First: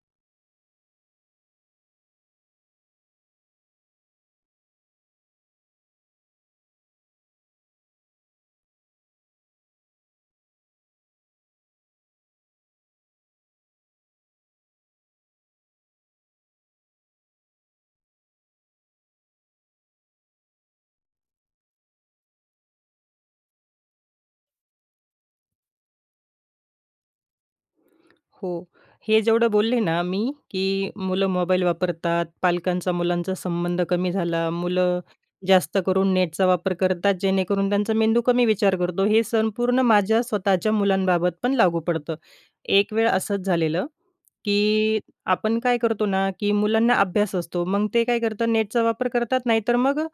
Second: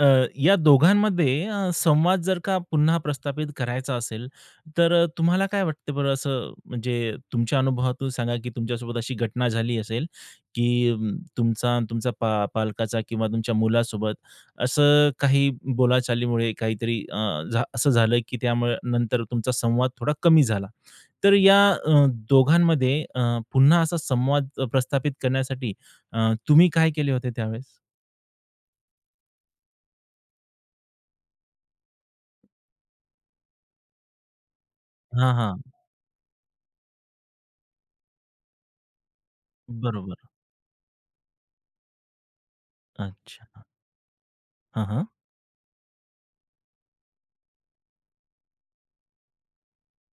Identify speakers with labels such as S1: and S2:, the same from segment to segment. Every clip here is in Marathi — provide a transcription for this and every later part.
S1: अ, या दोघांमध्ये अ, संवाद जर का पुन्हा प्रस्थापित करायचा असेल तर अ, तुम्हाला काय वाटतं बरं असं म्हणजे तुमच्या अनुभवातून सांगा की तुमच्यासोबत अशी घटना झाली असेल, की तुमचा आणि तुमचा पा पालकाचा किंवा तुमच्या मुलासोबत असं काही बोलाचालीमुळे काहीतरी अ, झा असं झालं की त्यामुळे नंतर तुमचा संवाद थोडा कमी झाला. तर या अ, दोघांमध्ये अ, पुन्हा असा संवाद अ, प्रस्थापित करण्यासाठी अ, तुम्ही काय केले होते त्यावेळेस?
S2: हो. हे जेवढं बोलले ना, मी की मुलं मोबाईल वापरतात. पालकांचा मुलांचा संबंध कमी झाला. मुलं
S1: हां, हां.
S2: जास्त करून नेटचा वापर करतात जेणेकरून त्यांचा मेंदू कमी विचार करतो. हे संपूर्ण माझ्या
S1: बरोबर.
S2: स्वतःच्या मुलांबाबत पण लागू पडतं. एक वेळ असंच
S1: अच्छा.
S2: झालेलं.
S1: हां,
S2: की
S1: हां.
S2: आपण काय करतो ना, की मुलांना अभ्यास असतो. मग ते काय करतात नेटचा वापर करतात नाही तर मग अ,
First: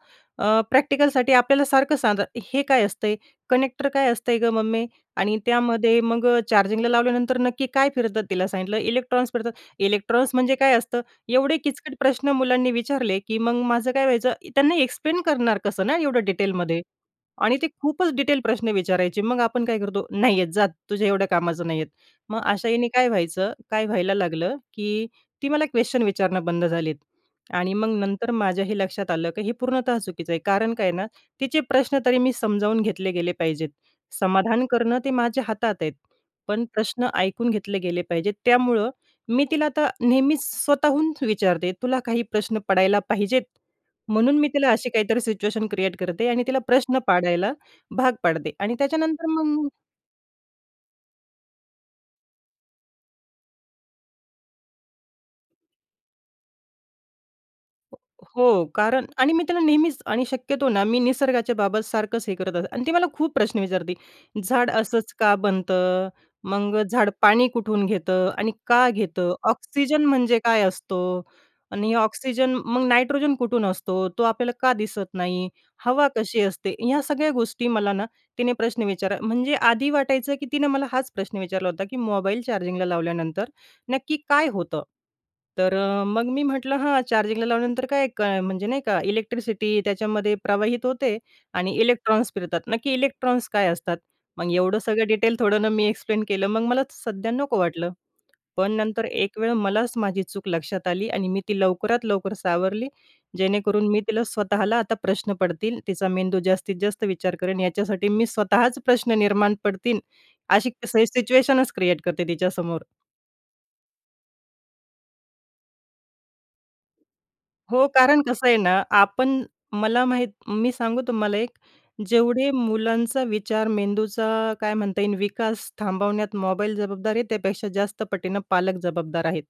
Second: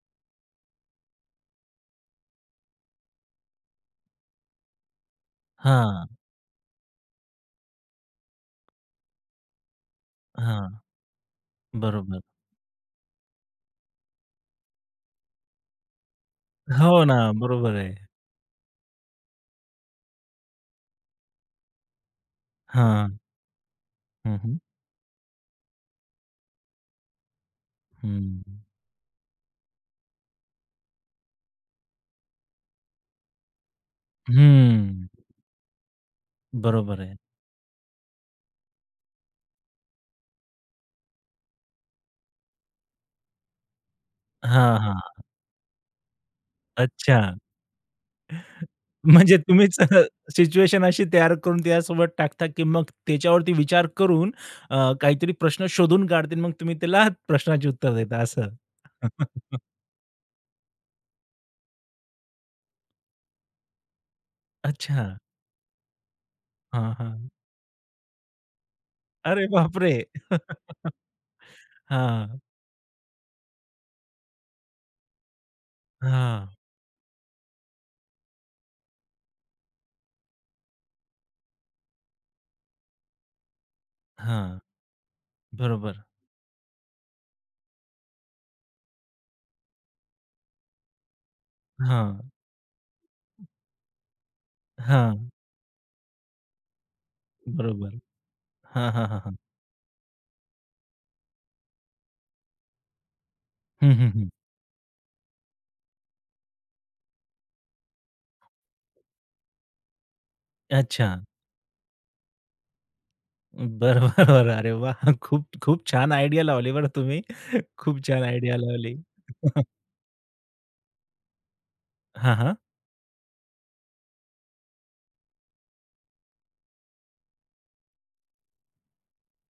S2: अ, प्रॅक्टिकलसाठी आपल्याला सारखं सांगतात हे काय असतंय? "कनेक्टर काय असतंय गं मम्मी? आणि त्यामध्ये
S1: हां.
S2: मग चार्जिंगला लावल्यानंतर नक्की काय फिरतात?" तिला सांगितलं इलेक्ट्रॉन्स फिरतात. "इलेक्ट्रॉन्स म्हणजे
S1: हां.
S2: काय असतं?" एवढे किचकट
S1: बरोबर.
S2: प्रश्न मुलांनी विचारले की मग माझं काय व्हायचं त्यांना एक्सप्लेन करणार कसं ना, एवढं डिटेलमध्ये
S1: हो ना.
S2: आणि ते
S1: बरोबर आहे.
S2: खूपच डिटेल प्रश्न विचारायचे. मग आपण काय करतो "नाहीये जा तुझ्या एवढ्या कामाचा नाहीये." मग अशा यांने काय
S1: हां.
S2: व्हायचं? काय व्हायला
S1: हं,
S2: लागलं?
S1: हं.
S2: की ती मला क्वेशन विचारणं बंद झालेत. आणि मग नंतर
S1: हं.
S2: माझ्याही लक्षात आलं की हे पूर्णतः चुकीच आहे. कारण काय आहे ना, तिचे प्रश्न तरी मी समजावून घेतले गेले पाहिजेत. समाधान करणं
S1: हं.
S2: ते माझ्या हातात आहे. पण
S1: बरोबर
S2: प्रश्न
S1: आहे.
S2: ऐकून घेतले गेले पाहिजेत त्यामुळं मी तिला आता नेहमीच स्वतःहूनच विचारते तुला काही प्रश्न पडायला पाहिजेत म्हणून मी तिला
S1: हां,
S2: अशी
S1: हां.
S2: काहीतरी सिच्युएशन क्रिएट करते आणि तिला प्रश्न
S1: अच्छा.
S2: पाडायला भाग पाडते आणि त्याच्यानंतर
S1: म्हणजे
S2: मग
S1: तुम्हीच अ, सिच्युएशन अशी तयार करून त्यासोबत टाकता की मग त्याच्यावरती विचार करून अ, काहीतरी प्रश्न शोधून काढतील. मग तुम्ही त्याला आहात प्रश्नाची उत्तर देता असं.
S2: हो कारण आणि मी त्याला नेहमीच आणि शक्यतो ना, मी निसर्गाच्या बाबत सारखंच हे करत असते आणि ती मला खूप प्रश्न विचारते. "झाड असंच
S1: अच्छा.
S2: का बनतं? मग
S1: हां,
S2: झाड
S1: हां.
S2: पाणी कुठून घेतं आणि का घेतं?
S1: अरे बाप रे!
S2: ऑक्सिजन म्हणजे काय असतो आणि
S1: हां.
S2: ऑक्सिजन मग नायट्रोजन कुठून असतो? तो आपल्याला का दिसत नाही? हवा कशी
S1: हां.
S2: असते?" ह्या सगळ्या गोष्टी मला ना, तिने प्रश्न विचारा म्हणजे आधी वाटायचं की तिने मला हाच प्रश्न विचारला होता की मोबाईल चार्जिंगला लावल्यानंतर नक्की काय
S1: हां.
S2: होतं? तर
S1: बरोबर.
S2: मग मी म्हटलं हां, "चार्जिंगला लावल्यानंतर काय म्हणजे नाही का इलेक्ट्रिसिटी त्याच्यामध्ये प्रवाहित होते आणि
S1: हां.
S2: इलेक्ट्रॉन्स फिरतात." नक्की इलेक्ट्रॉन्स काय असतात? मग एवढं सगळं
S1: हां.
S2: डिटेल थोडं ना, मी एक्सप्लेन केलं मग मला सध्या नको वाटलं.
S1: बरोबर.
S2: पण
S1: हां,
S2: नंतर
S1: हां, हां, हां.
S2: एक वेळ मलाच माझी चूक लक्षात आली आणि मी ती लवकरात लवकर सावरली जेणेकरून
S1: हं,
S2: मी
S1: हं,
S2: तिला
S1: हं.
S2: स्वतःला आता प्रश्न पडतील. तिचा मेंदू जास्तीत जास्त विचार करेन. याच्यासाठी मी स्वतःच प्रश्न निर्माण पडतील अशी से
S1: अच्छा.
S2: सिच्युएशनच क्रिएट करते तिच्यासमोर.
S1: बरोबर. अरे वाह! खूप खूप छान आयडिया लावली बरं तुम्ही.
S2: हो
S1: खूप
S2: कारण
S1: छान
S2: कसं
S1: आयडिया
S2: आहे ना,
S1: लावली.
S2: आपण मला माहीत मी सांगू तुम्हाला एक.
S1: हां,
S2: जेवढे
S1: हां.
S2: मुलांचा विचार मेंदूचा काय म्हणता येईल विकास थांबवण्यात मोबाईल जबाबदार आहे त्यापेक्षा जास्त पटीने पालक जबाबदार आहेत.